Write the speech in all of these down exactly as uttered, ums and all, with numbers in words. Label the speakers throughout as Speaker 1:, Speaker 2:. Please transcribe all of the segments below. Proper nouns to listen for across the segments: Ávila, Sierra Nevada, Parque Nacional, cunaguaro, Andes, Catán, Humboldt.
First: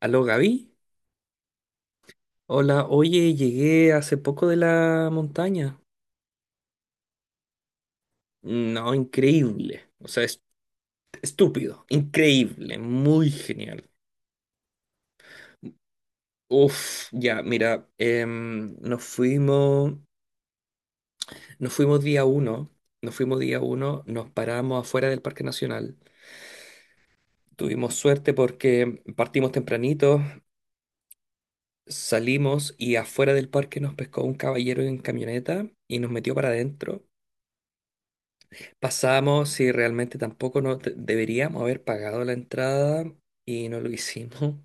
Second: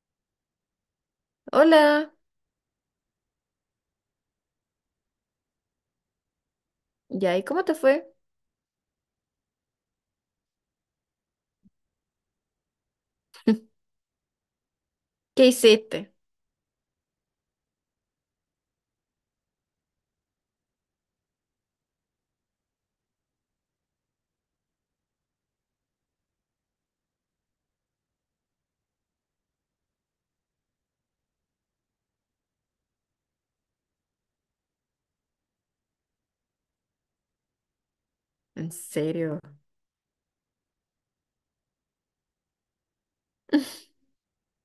Speaker 1: Aló Gaby,
Speaker 2: Hola,
Speaker 1: hola, oye, llegué hace poco de la montaña.
Speaker 2: ya, ¿y cómo te fue?
Speaker 1: No, increíble, o sea, es- estúpido, increíble, muy genial.
Speaker 2: ¿Qué hiciste?
Speaker 1: Uf, ya, mira, em, nos fuimos, nos fuimos día uno, nos fuimos día uno, nos paramos afuera del Parque Nacional. Tuvimos suerte porque partimos tempranito, salimos y afuera del parque nos pescó un caballero en camioneta y nos metió para adentro.
Speaker 2: ¿En serio?
Speaker 1: Pasamos si realmente tampoco no te- deberíamos haber pagado la entrada y no lo hicimos.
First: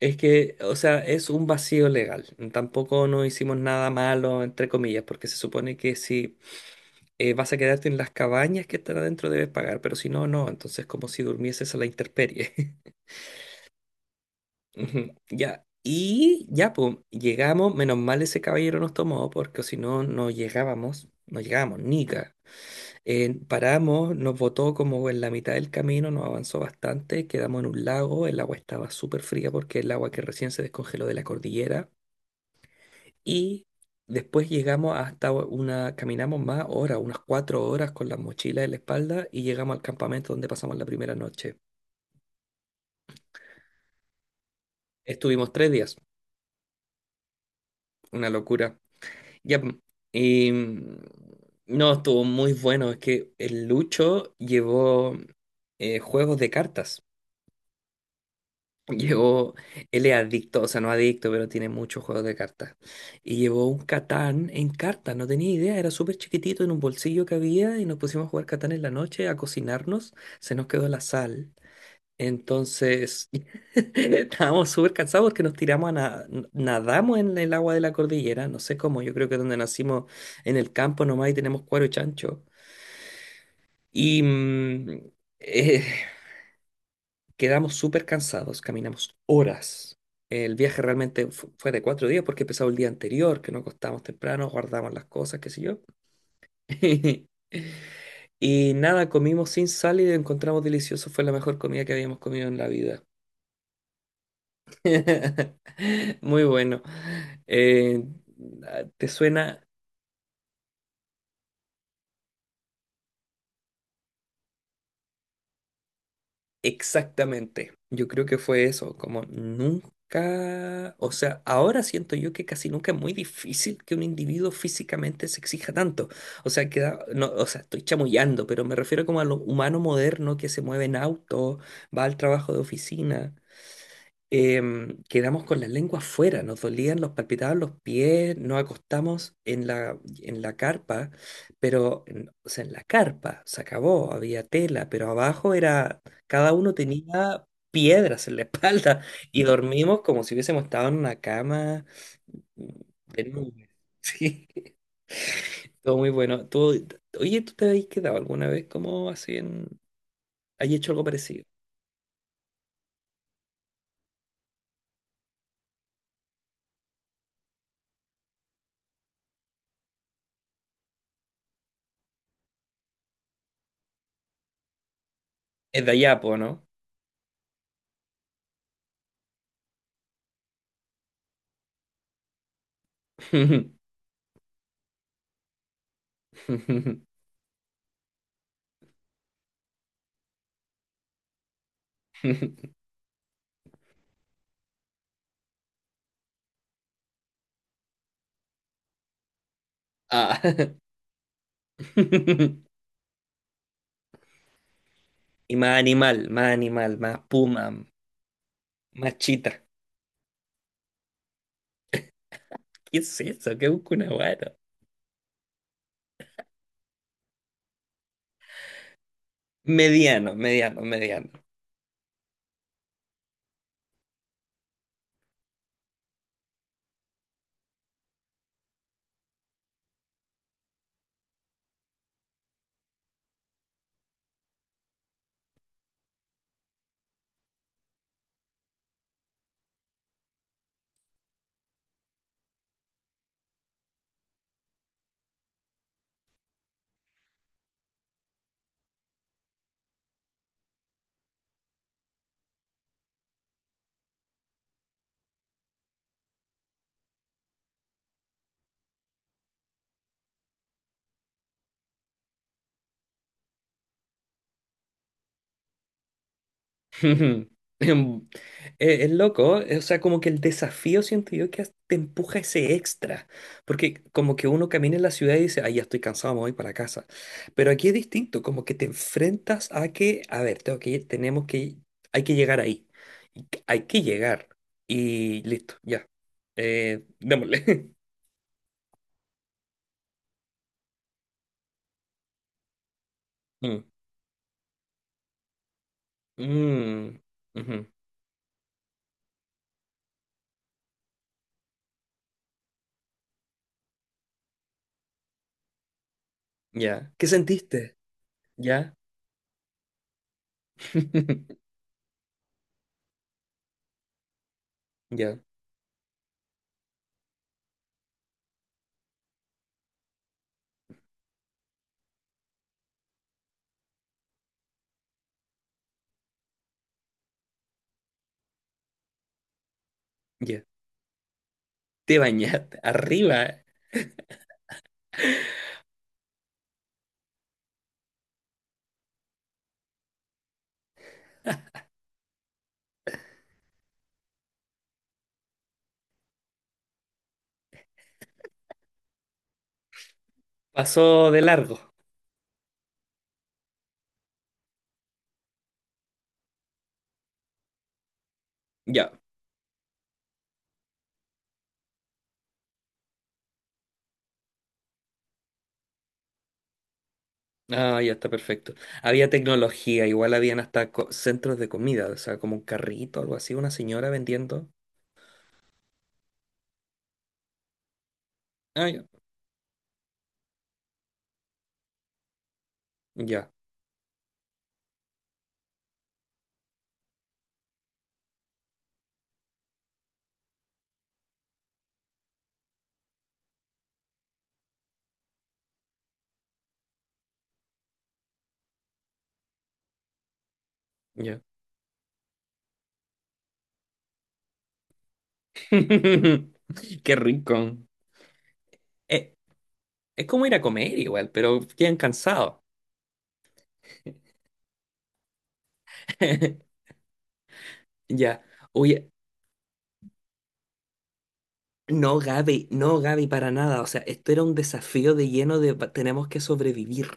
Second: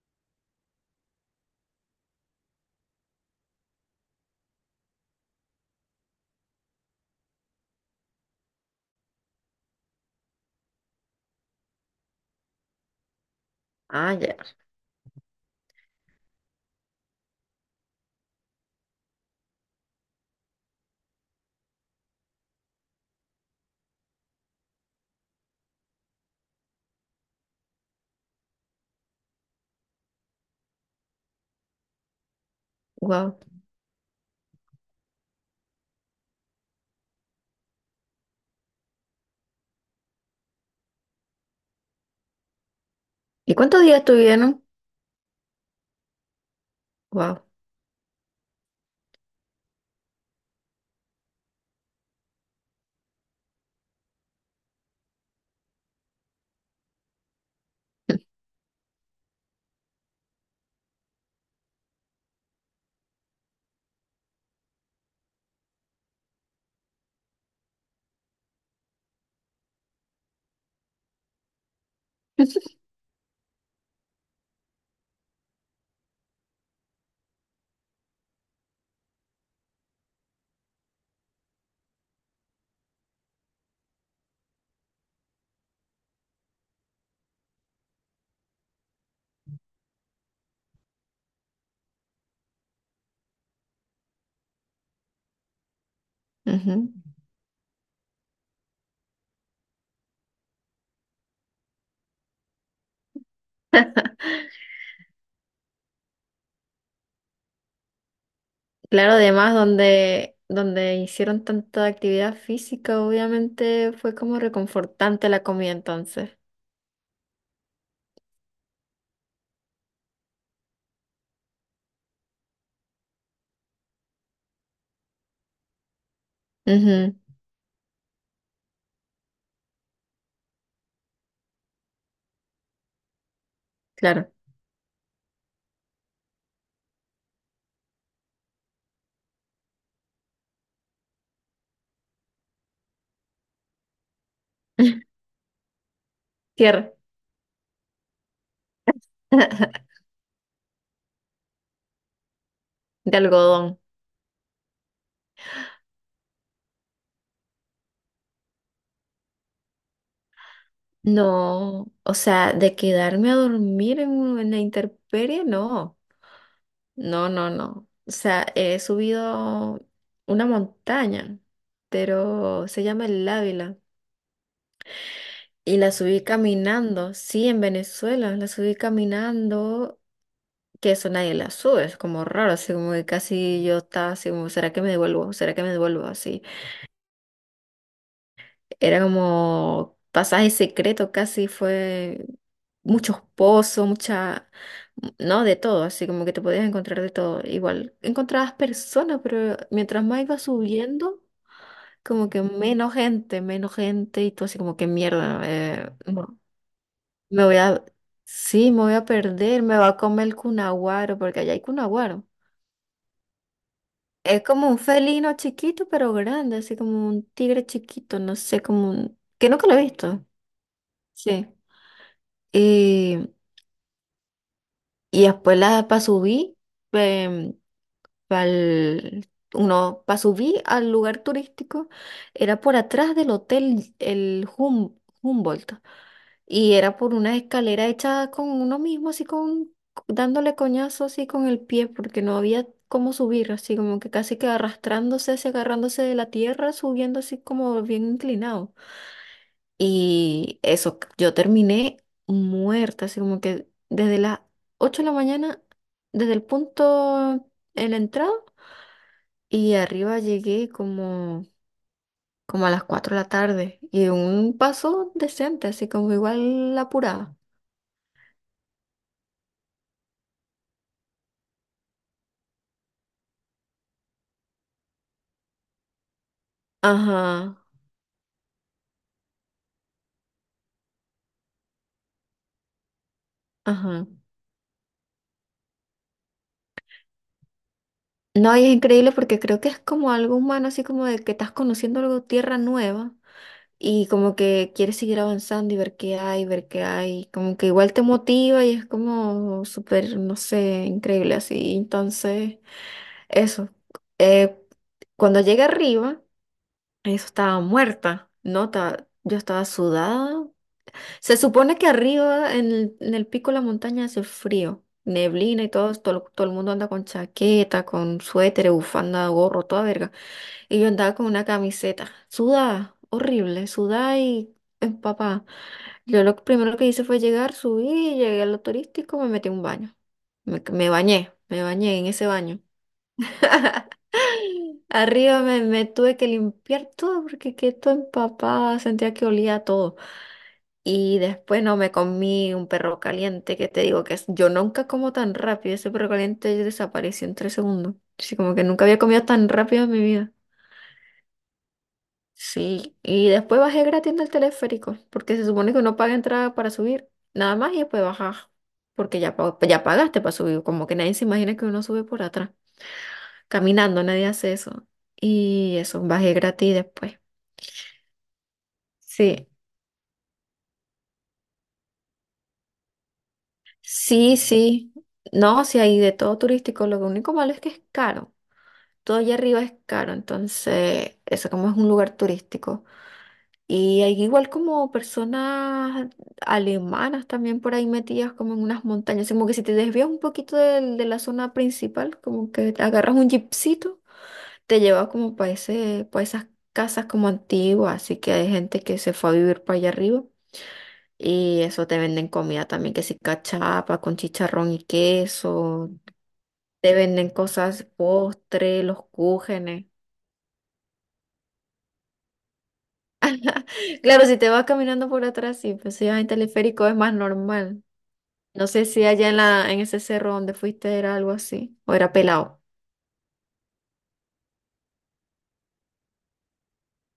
Speaker 1: Es que, o sea, es un vacío legal. Tampoco no hicimos nada malo, entre comillas, porque se supone que si eh, vas a quedarte en las cabañas que están adentro debes pagar, pero si no, no. Entonces como si durmieses a la intemperie.
Speaker 2: Ah, ya.
Speaker 1: Ujú, ya. Y ya, pues, llegamos. Menos mal ese caballero nos tomó, porque si no, no llegábamos. No llegábamos, nica. Eh, paramos, nos botó como en la mitad del camino, nos avanzó bastante, quedamos en un lago, el agua estaba súper fría porque el agua que recién se descongeló de la cordillera
Speaker 2: Wow.
Speaker 1: y después llegamos hasta una, caminamos más horas, unas cuatro horas con las mochilas en la espalda y llegamos al campamento donde pasamos la primera noche.
Speaker 2: ¿Y cuántos días estuvieron?
Speaker 1: Estuvimos tres días,
Speaker 2: Wow.
Speaker 1: una locura. Ya, pm, y mm, no, estuvo muy bueno, es que el Lucho llevó eh, juegos de cartas. Llevó, él es adicto, o sea, no adicto, pero tiene muchos juegos de cartas. Y llevó un Catán en cartas, no tenía idea, era súper chiquitito en un bolsillo que había y nos pusimos a jugar Catán en la noche, a cocinarnos, se nos quedó la sal. Entonces, estábamos súper cansados porque nos tiramos a na- nadamos en el agua de la cordillera, no sé cómo, yo creo que donde nacimos en el campo nomás y tenemos cuero y chancho. Y mm, Quedamos súper cansados, caminamos horas. El viaje realmente fu- fue de cuatro días porque empezó el día anterior, que nos acostamos temprano, guardamos las cosas, qué sé yo.
Speaker 2: Ujú.
Speaker 1: Y nada, comimos sin sal y lo encontramos delicioso. Fue la mejor comida que habíamos comido en la vida. Muy bueno. Eh, ¿Te
Speaker 2: Claro, además
Speaker 1: suena?
Speaker 2: donde, donde hicieron tanta actividad física, obviamente fue como reconfortante la comida entonces.
Speaker 1: Exactamente, yo creo que fue eso, como nunca, o sea, ahora siento yo que casi nunca es muy difícil que un individuo físicamente se exija tanto, o sea, queda,
Speaker 2: Ujú,
Speaker 1: no, o sea, estoy chamullando, pero me refiero como a lo humano moderno que se mueve en auto, va al trabajo de oficina,
Speaker 2: claro.
Speaker 1: em, quedamos con las lenguas fuera, nos dolían, nos palpitaban los pies, nos acostamos en la, en la carpa, pero, en- o sea, en la carpa se acabó, había tela, pero abajo era, cada uno
Speaker 2: Tierra.
Speaker 1: tenía piedras en la espalda y dormimos como si hubiésemos estado en una cama
Speaker 2: De
Speaker 1: de nubes.
Speaker 2: algodón.
Speaker 1: Sí, todo muy bueno. Tú- oye, ¿tú te habéis quedado alguna vez como así en... ¿Hay hecho algo parecido?
Speaker 2: No, o sea, de quedarme a dormir en, en la intemperie, no. No, no, no. O sea, he subido una montaña, pero se llama el Ávila. Y
Speaker 1: Es de
Speaker 2: la
Speaker 1: allá,
Speaker 2: subí
Speaker 1: po, ¿no?
Speaker 2: caminando, sí, en Venezuela, la subí caminando, que eso nadie la sube, es como raro, así como que casi yo estaba así como, ¿será que me devuelvo? ¿Será que me devuelvo? Así. Era como pasaje secreto, casi fue muchos pozos, mucha, no, de todo, así como que te podías encontrar de todo. Igual encontrabas personas, pero mientras más
Speaker 1: Ah.
Speaker 2: ibas subiendo, como que menos gente, menos gente, y tú así como que mierda,
Speaker 1: Y más
Speaker 2: eh,
Speaker 1: animal,
Speaker 2: no,
Speaker 1: más animal, más
Speaker 2: me voy
Speaker 1: puma,
Speaker 2: a, sí, me voy a
Speaker 1: más
Speaker 2: perder,
Speaker 1: chita.
Speaker 2: me va a comer el cunaguaro, porque allá hay cunaguaro.
Speaker 1: ¿Qué es eso? ¿Qué busca una
Speaker 2: Es
Speaker 1: guata?
Speaker 2: como un felino chiquito, pero grande, así como un tigre chiquito, no sé, como un... que nunca lo he visto.
Speaker 1: Mediano, mediano, mediano.
Speaker 2: Sí. Y, y después la pa subí, em, pa'l- uno pa subí al lugar turístico, era por atrás del hotel el Hum- Humboldt y era por una escalera hecha con uno mismo, así con dándole coñazo así con el pie porque no había cómo subir, así como que casi que arrastrándose, así agarrándose de la tierra, subiendo así como bien inclinado. Y eso, yo terminé muerta, así como que desde las ocho de la mañana, desde el punto en la entrada, y arriba llegué como, como a las cuatro de la tarde. Y un paso decente, así como igual apurada.
Speaker 1: Em, eh, Es, loco, eh, o sea, como que el desafío siento yo que te empuja ese extra, porque como que uno camina en la ciudad y dice, ay, ya estoy cansado, me voy para casa.
Speaker 2: Ajá,
Speaker 1: Pero aquí es distinto, como que te enfrentas a que, a ver, tengo que ir, tenemos que, hay que llegar ahí, y que- hay que
Speaker 2: ajá.
Speaker 1: llegar y listo, ya, eh, démosle.
Speaker 2: No, y es increíble porque creo que es como algo humano, así como de que estás conociendo algo, tierra nueva. Y como que quieres seguir avanzando y ver qué hay, ver qué
Speaker 1: Mm,
Speaker 2: hay, como que
Speaker 1: ujú,
Speaker 2: igual te motiva y es como súper, no sé, increíble así. Entonces, eso. Eh, cuando llegué arriba,
Speaker 1: ya.
Speaker 2: eso
Speaker 1: ¿Qué
Speaker 2: estaba
Speaker 1: sentiste?
Speaker 2: muerta, ¿no?
Speaker 1: Ya.
Speaker 2: Ta- yo estaba sudada. Se supone que arriba, en el, en el pico de la montaña, hace frío.
Speaker 1: Ya,
Speaker 2: Neblina y todo, todo, todo el mundo anda con chaqueta, con suéter, bufanda, gorro, toda verga. Y yo andaba con una camiseta, sudada, horrible, sudada y empapada. Yo lo primero que hice fue llegar, subí, llegué a lo turístico, me metí a un baño.
Speaker 1: ya.
Speaker 2: Me, me bañé, me bañé en
Speaker 1: Te
Speaker 2: ese baño.
Speaker 1: bañaste. Arriba.
Speaker 2: Arriba me, me tuve que limpiar todo porque quedé todo empapada, sentía que olía a todo. Y después no me comí un perro caliente, que te digo que es- yo nunca como tan rápido, ese perro caliente desapareció en tres segundos. Así como que nunca había comido tan rápido en mi vida.
Speaker 1: Pasó de largo.
Speaker 2: Sí, y después bajé gratis del teleférico, porque se supone que uno paga entrada para subir, nada más y después bajas,
Speaker 1: Ya.
Speaker 2: porque ya, pa- ya pagaste para subir, como que nadie se imagina que uno sube por atrás, caminando, nadie hace eso. Y eso, bajé gratis después.
Speaker 1: Ah, ya está perfecto. Había
Speaker 2: Sí,
Speaker 1: tecnología, igual habían hasta co- centros de comida, o sea, como un carrito, algo así, una señora
Speaker 2: sí,
Speaker 1: vendiendo.
Speaker 2: sí. No, sí hay de todo turístico, lo único malo es que es caro,
Speaker 1: Ah, ya.
Speaker 2: todo allá arriba es caro, entonces eso como es un lugar turístico.
Speaker 1: Ya,
Speaker 2: Y hay igual como personas alemanas también por ahí metidas como en unas montañas. Como que si te desvías un poquito del- de, la zona principal, como que te agarras un jeepcito, te lleva como para ese, para esas casas como antiguas. Así que hay gente que se fue a vivir para allá arriba.
Speaker 1: ya.
Speaker 2: Y eso te venden comida también, que si cachapa con chicharrón y queso. Te
Speaker 1: Qué
Speaker 2: venden
Speaker 1: rico.
Speaker 2: cosas, postre, los
Speaker 1: Eh,
Speaker 2: cúgenes.
Speaker 1: es como ir a comer igual, pero quedan cansados.
Speaker 2: Claro, si te vas caminando por atrás, sí, pues si vas en teleférico es más normal.
Speaker 1: Ya.
Speaker 2: No sé si
Speaker 1: Oye.
Speaker 2: allá en la, en ese cerro donde fuiste era algo así, o era
Speaker 1: No,
Speaker 2: pelado.
Speaker 1: Gaby, no, Gaby, para nada. O sea, esto era un desafío de lleno de va- tenemos que sobrevivir,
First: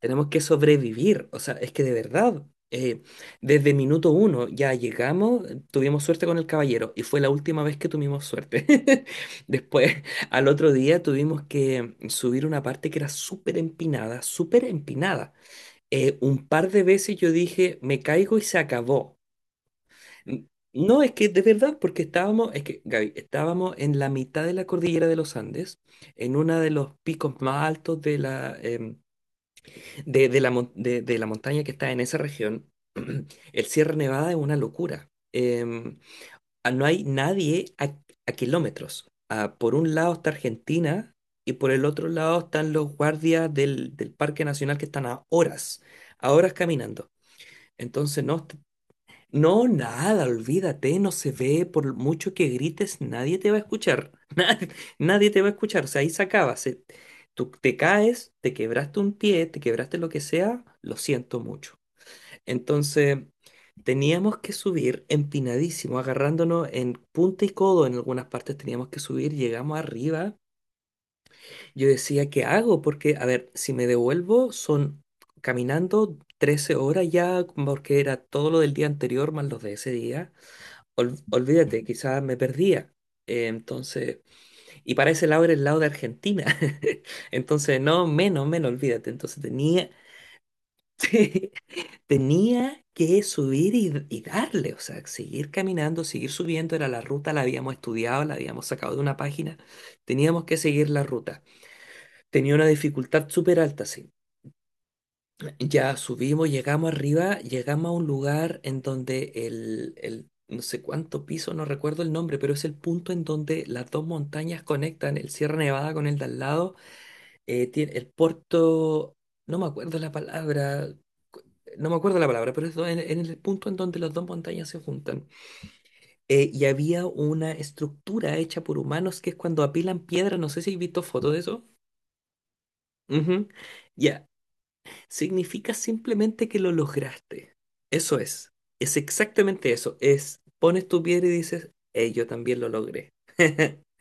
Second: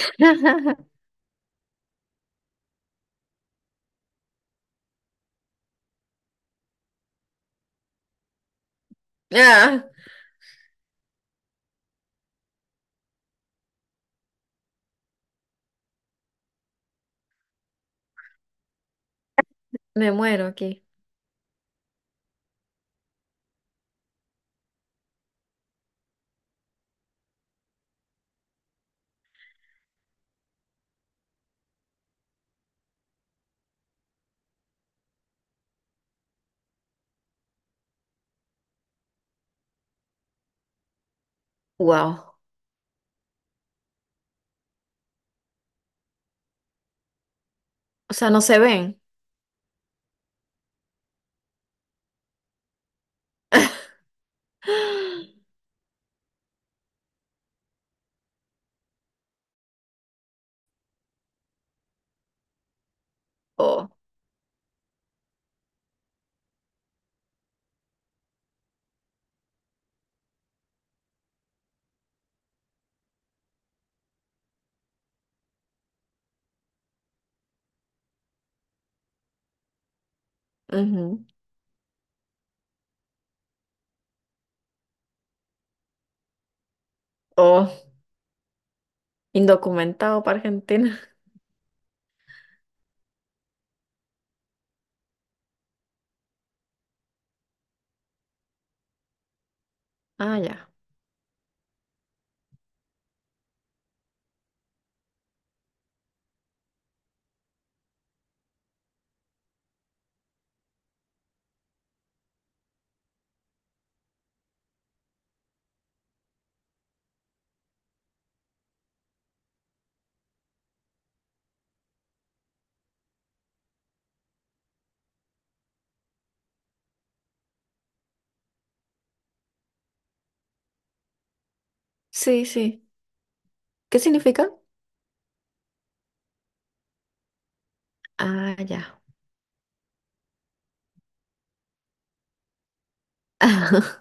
Speaker 1: tenemos que sobrevivir. O sea, es que de verdad, eh, desde minuto uno ya llegamos, eh, tuvimos suerte con el caballero y fue la última vez que tuvimos suerte.
Speaker 2: Ah,
Speaker 1: Después, al otro día tuvimos que subir una parte que era súper empinada, súper empinada. Eh, un par de veces yo dije, me caigo y se acabó.
Speaker 2: me muero
Speaker 1: N-
Speaker 2: aquí.
Speaker 1: No, es que de verdad, porque estábamos, es que Gaby, estábamos en la mitad de la cordillera de los Andes, en uno de los picos más altos de la, em, de, de la, mon- de- de la montaña que está en esa región. El Sierra Nevada es una locura. Em, ah, no hay nadie a, a kilómetros. Ah, por un lado está Argentina y por el otro
Speaker 2: Wow.
Speaker 1: lado están los guardias del, del Parque Nacional que están a horas, a horas caminando.
Speaker 2: O
Speaker 1: Entonces,
Speaker 2: sea, no
Speaker 1: no,
Speaker 2: se ven.
Speaker 1: no, nada, olvídate, no se ve, por mucho que grites, nadie te va a escuchar. Nadie, nadie te va a escuchar, o sea, ahí se acaba. Se- tú te caes, te quebraste un pie, te quebraste lo que sea, lo siento mucho. Entonces,
Speaker 2: Oh,
Speaker 1: teníamos que subir empinadísimo, agarrándonos en punta y codo en algunas partes teníamos que subir, llegamos arriba. Yo decía, ¿qué hago? Porque, a ver, si me devuelvo, son caminando trece horas ya, porque era todo lo del día anterior más los de ese día ol-
Speaker 2: ujú.
Speaker 1: olvídate, quizás me perdía. Eh, entonces, y para ese lado era el lado de Argentina. Entonces,
Speaker 2: Oh,
Speaker 1: no, menos, menos, olvídate. Entonces tenía,
Speaker 2: indocumentado para Argentina.
Speaker 1: sí, tenía que subir y, y darle, o sea, seguir caminando, seguir subiendo. Era la ruta, la habíamos estudiado, la habíamos sacado de una página.
Speaker 2: Ah,
Speaker 1: Teníamos que
Speaker 2: ya.
Speaker 1: seguir la ruta. Tenía una dificultad súper alta, sí. Ya subimos, llegamos arriba, llegamos a un lugar en donde el, el no sé cuánto piso, no recuerdo el nombre, pero es el punto en donde las dos montañas conectan, el Sierra Nevada con el de al lado, eh, tiene el puerto, no me acuerdo la palabra, no me acuerdo la palabra, pero es do- en, en el punto en donde las dos montañas se juntan. Eh, y había una estructura hecha por humanos que es cuando apilan piedra, no sé si has visto fotos de eso.
Speaker 2: Sí, sí.
Speaker 1: Ujú.
Speaker 2: ¿Qué
Speaker 1: Ya,
Speaker 2: significa?
Speaker 1: significa simplemente que lo lograste. Eso es,
Speaker 2: Ah,
Speaker 1: es
Speaker 2: ya.
Speaker 1: exactamente eso. Es, pones tu piedra y dices, hey, yo también lo logré.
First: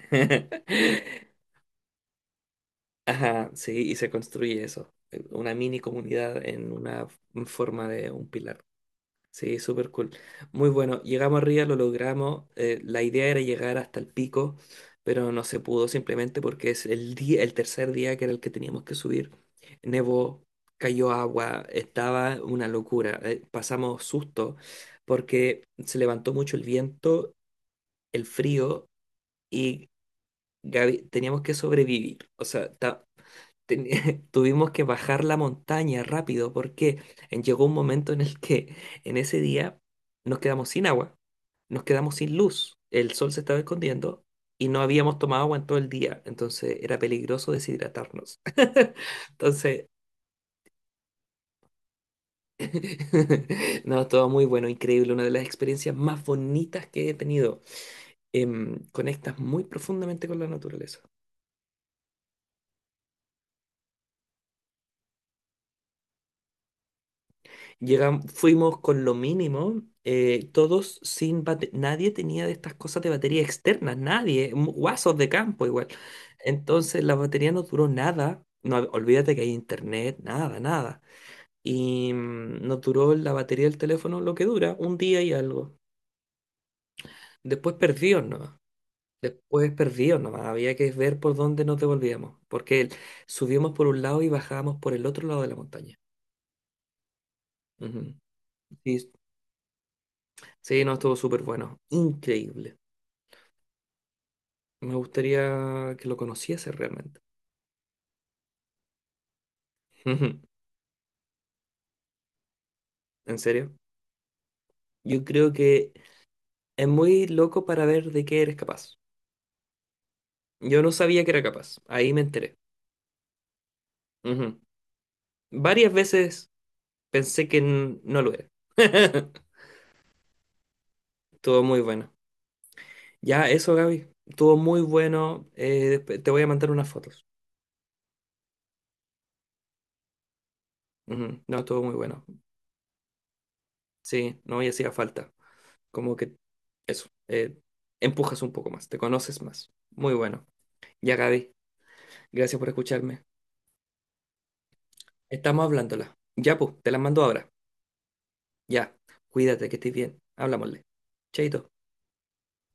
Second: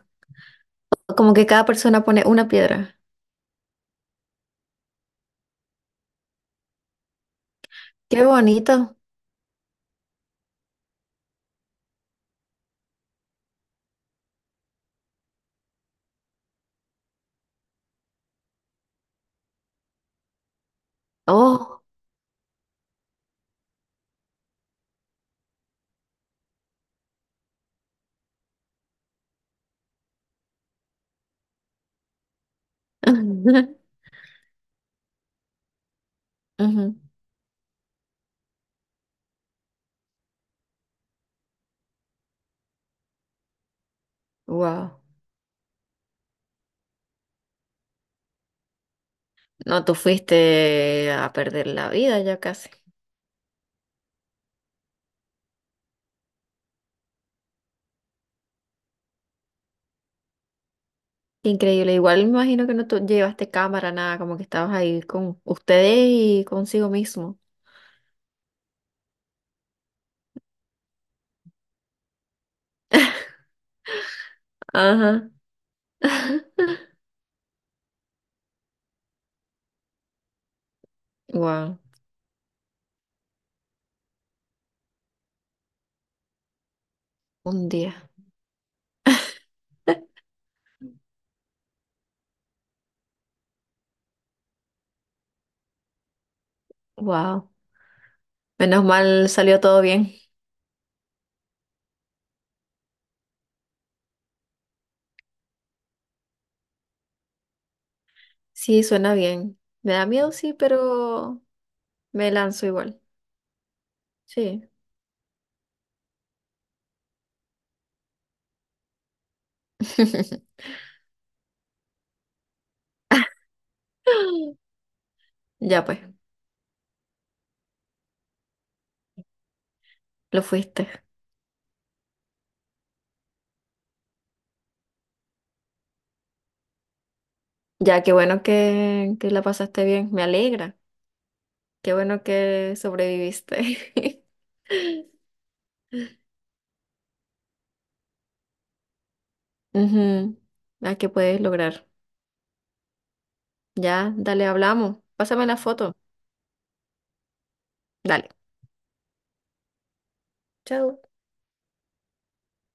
Speaker 2: Como que cada persona pone una piedra.
Speaker 1: Ajá, sí, y se construye eso, eh, una mini comunidad en una f- en forma de
Speaker 2: Qué
Speaker 1: un pilar.
Speaker 2: bonito.
Speaker 1: Sí, súper cool. Muy bueno. Llegamos arriba, lo logramos. Eh, la idea era llegar hasta el pico, pero no se pudo simplemente porque es el día, el tercer día que era el que teníamos que subir. Nevó, cayó agua,
Speaker 2: Oh.
Speaker 1: estaba una locura. Eh, pasamos susto porque se levantó mucho el viento, el frío y Gaby, teníamos que sobrevivir. O sea, ta- teni- tuvimos que bajar la montaña rápido porque en- llegó un momento en el que en ese día nos quedamos sin agua, nos quedamos sin luz, el sol se estaba escondiendo y no
Speaker 2: Wow.
Speaker 1: habíamos tomado agua en todo el día, entonces era peligroso deshidratarnos.
Speaker 2: No,
Speaker 1: Entonces,
Speaker 2: tú fuiste a perder la vida ya casi.
Speaker 1: no, todo muy bueno, increíble, una de las experiencias más bonitas que he tenido. Em, conectas muy profundamente con la naturaleza.
Speaker 2: Qué increíble, igual me imagino que no tu- llevaste cámara, nada, como que estabas ahí con ustedes y consigo mismo.
Speaker 1: Llegamos, fuimos con lo mínimo, eh, todos sin bate- nadie tenía de estas cosas de batería externas, nadie, mu- guasos de
Speaker 2: Ajá.
Speaker 1: campo igual. Entonces la batería no duró nada, no, hab- olvídate que hay internet, nada, nada.
Speaker 2: Wow,
Speaker 1: Y mm, nos duró la batería del teléfono lo que dura, un día y algo.
Speaker 2: un
Speaker 1: Después
Speaker 2: día.
Speaker 1: perdió nomás, después perdió nomás, había que ver por dónde nos devolvíamos, porque el- subíamos por un lado y bajábamos por el otro lado de la montaña.
Speaker 2: Wow.
Speaker 1: Ujú.
Speaker 2: Menos
Speaker 1: Sí,
Speaker 2: mal salió todo bien.
Speaker 1: sí, no, estuvo súper bueno, increíble. Me gustaría que lo conociese realmente.
Speaker 2: Sí, suena bien. Me da miedo,
Speaker 1: Ujú.
Speaker 2: sí, pero me lanzo igual.
Speaker 1: ¿En serio?
Speaker 2: Sí.
Speaker 1: Yo creo que es muy loco para ver de qué eres capaz. Yo no sabía que era capaz. Ahí me enteré. Ujú.
Speaker 2: Ya
Speaker 1: Varias
Speaker 2: pues,
Speaker 1: veces pensé que n- no lo era.
Speaker 2: lo fuiste.
Speaker 1: Todo muy bueno. Ya, eso, Gaby. Todo muy bueno. Eh, desp- te voy a mandar unas fotos.
Speaker 2: Ya, qué bueno que, que la pasaste bien. Me alegra.
Speaker 1: Ujú. No, todo
Speaker 2: Qué
Speaker 1: muy
Speaker 2: bueno
Speaker 1: bueno.
Speaker 2: que sobreviviste.
Speaker 1: Sí, no me hacía falta. Como que eso. Eh, empujas un poco más. Te conoces más. Muy
Speaker 2: Ujú.
Speaker 1: bueno.
Speaker 2: A que
Speaker 1: Ya,
Speaker 2: puedes
Speaker 1: Gaby.
Speaker 2: lograr.
Speaker 1: Gracias por escucharme.
Speaker 2: Ya, dale, hablamos. Pásame la
Speaker 1: Estamos
Speaker 2: foto.
Speaker 1: hablándola. Ya, pues, te la mando ahora.
Speaker 2: Dale.
Speaker 1: Ya, cuídate, que estés bien. Hablámosle.
Speaker 2: Chao.
Speaker 1: Chaito.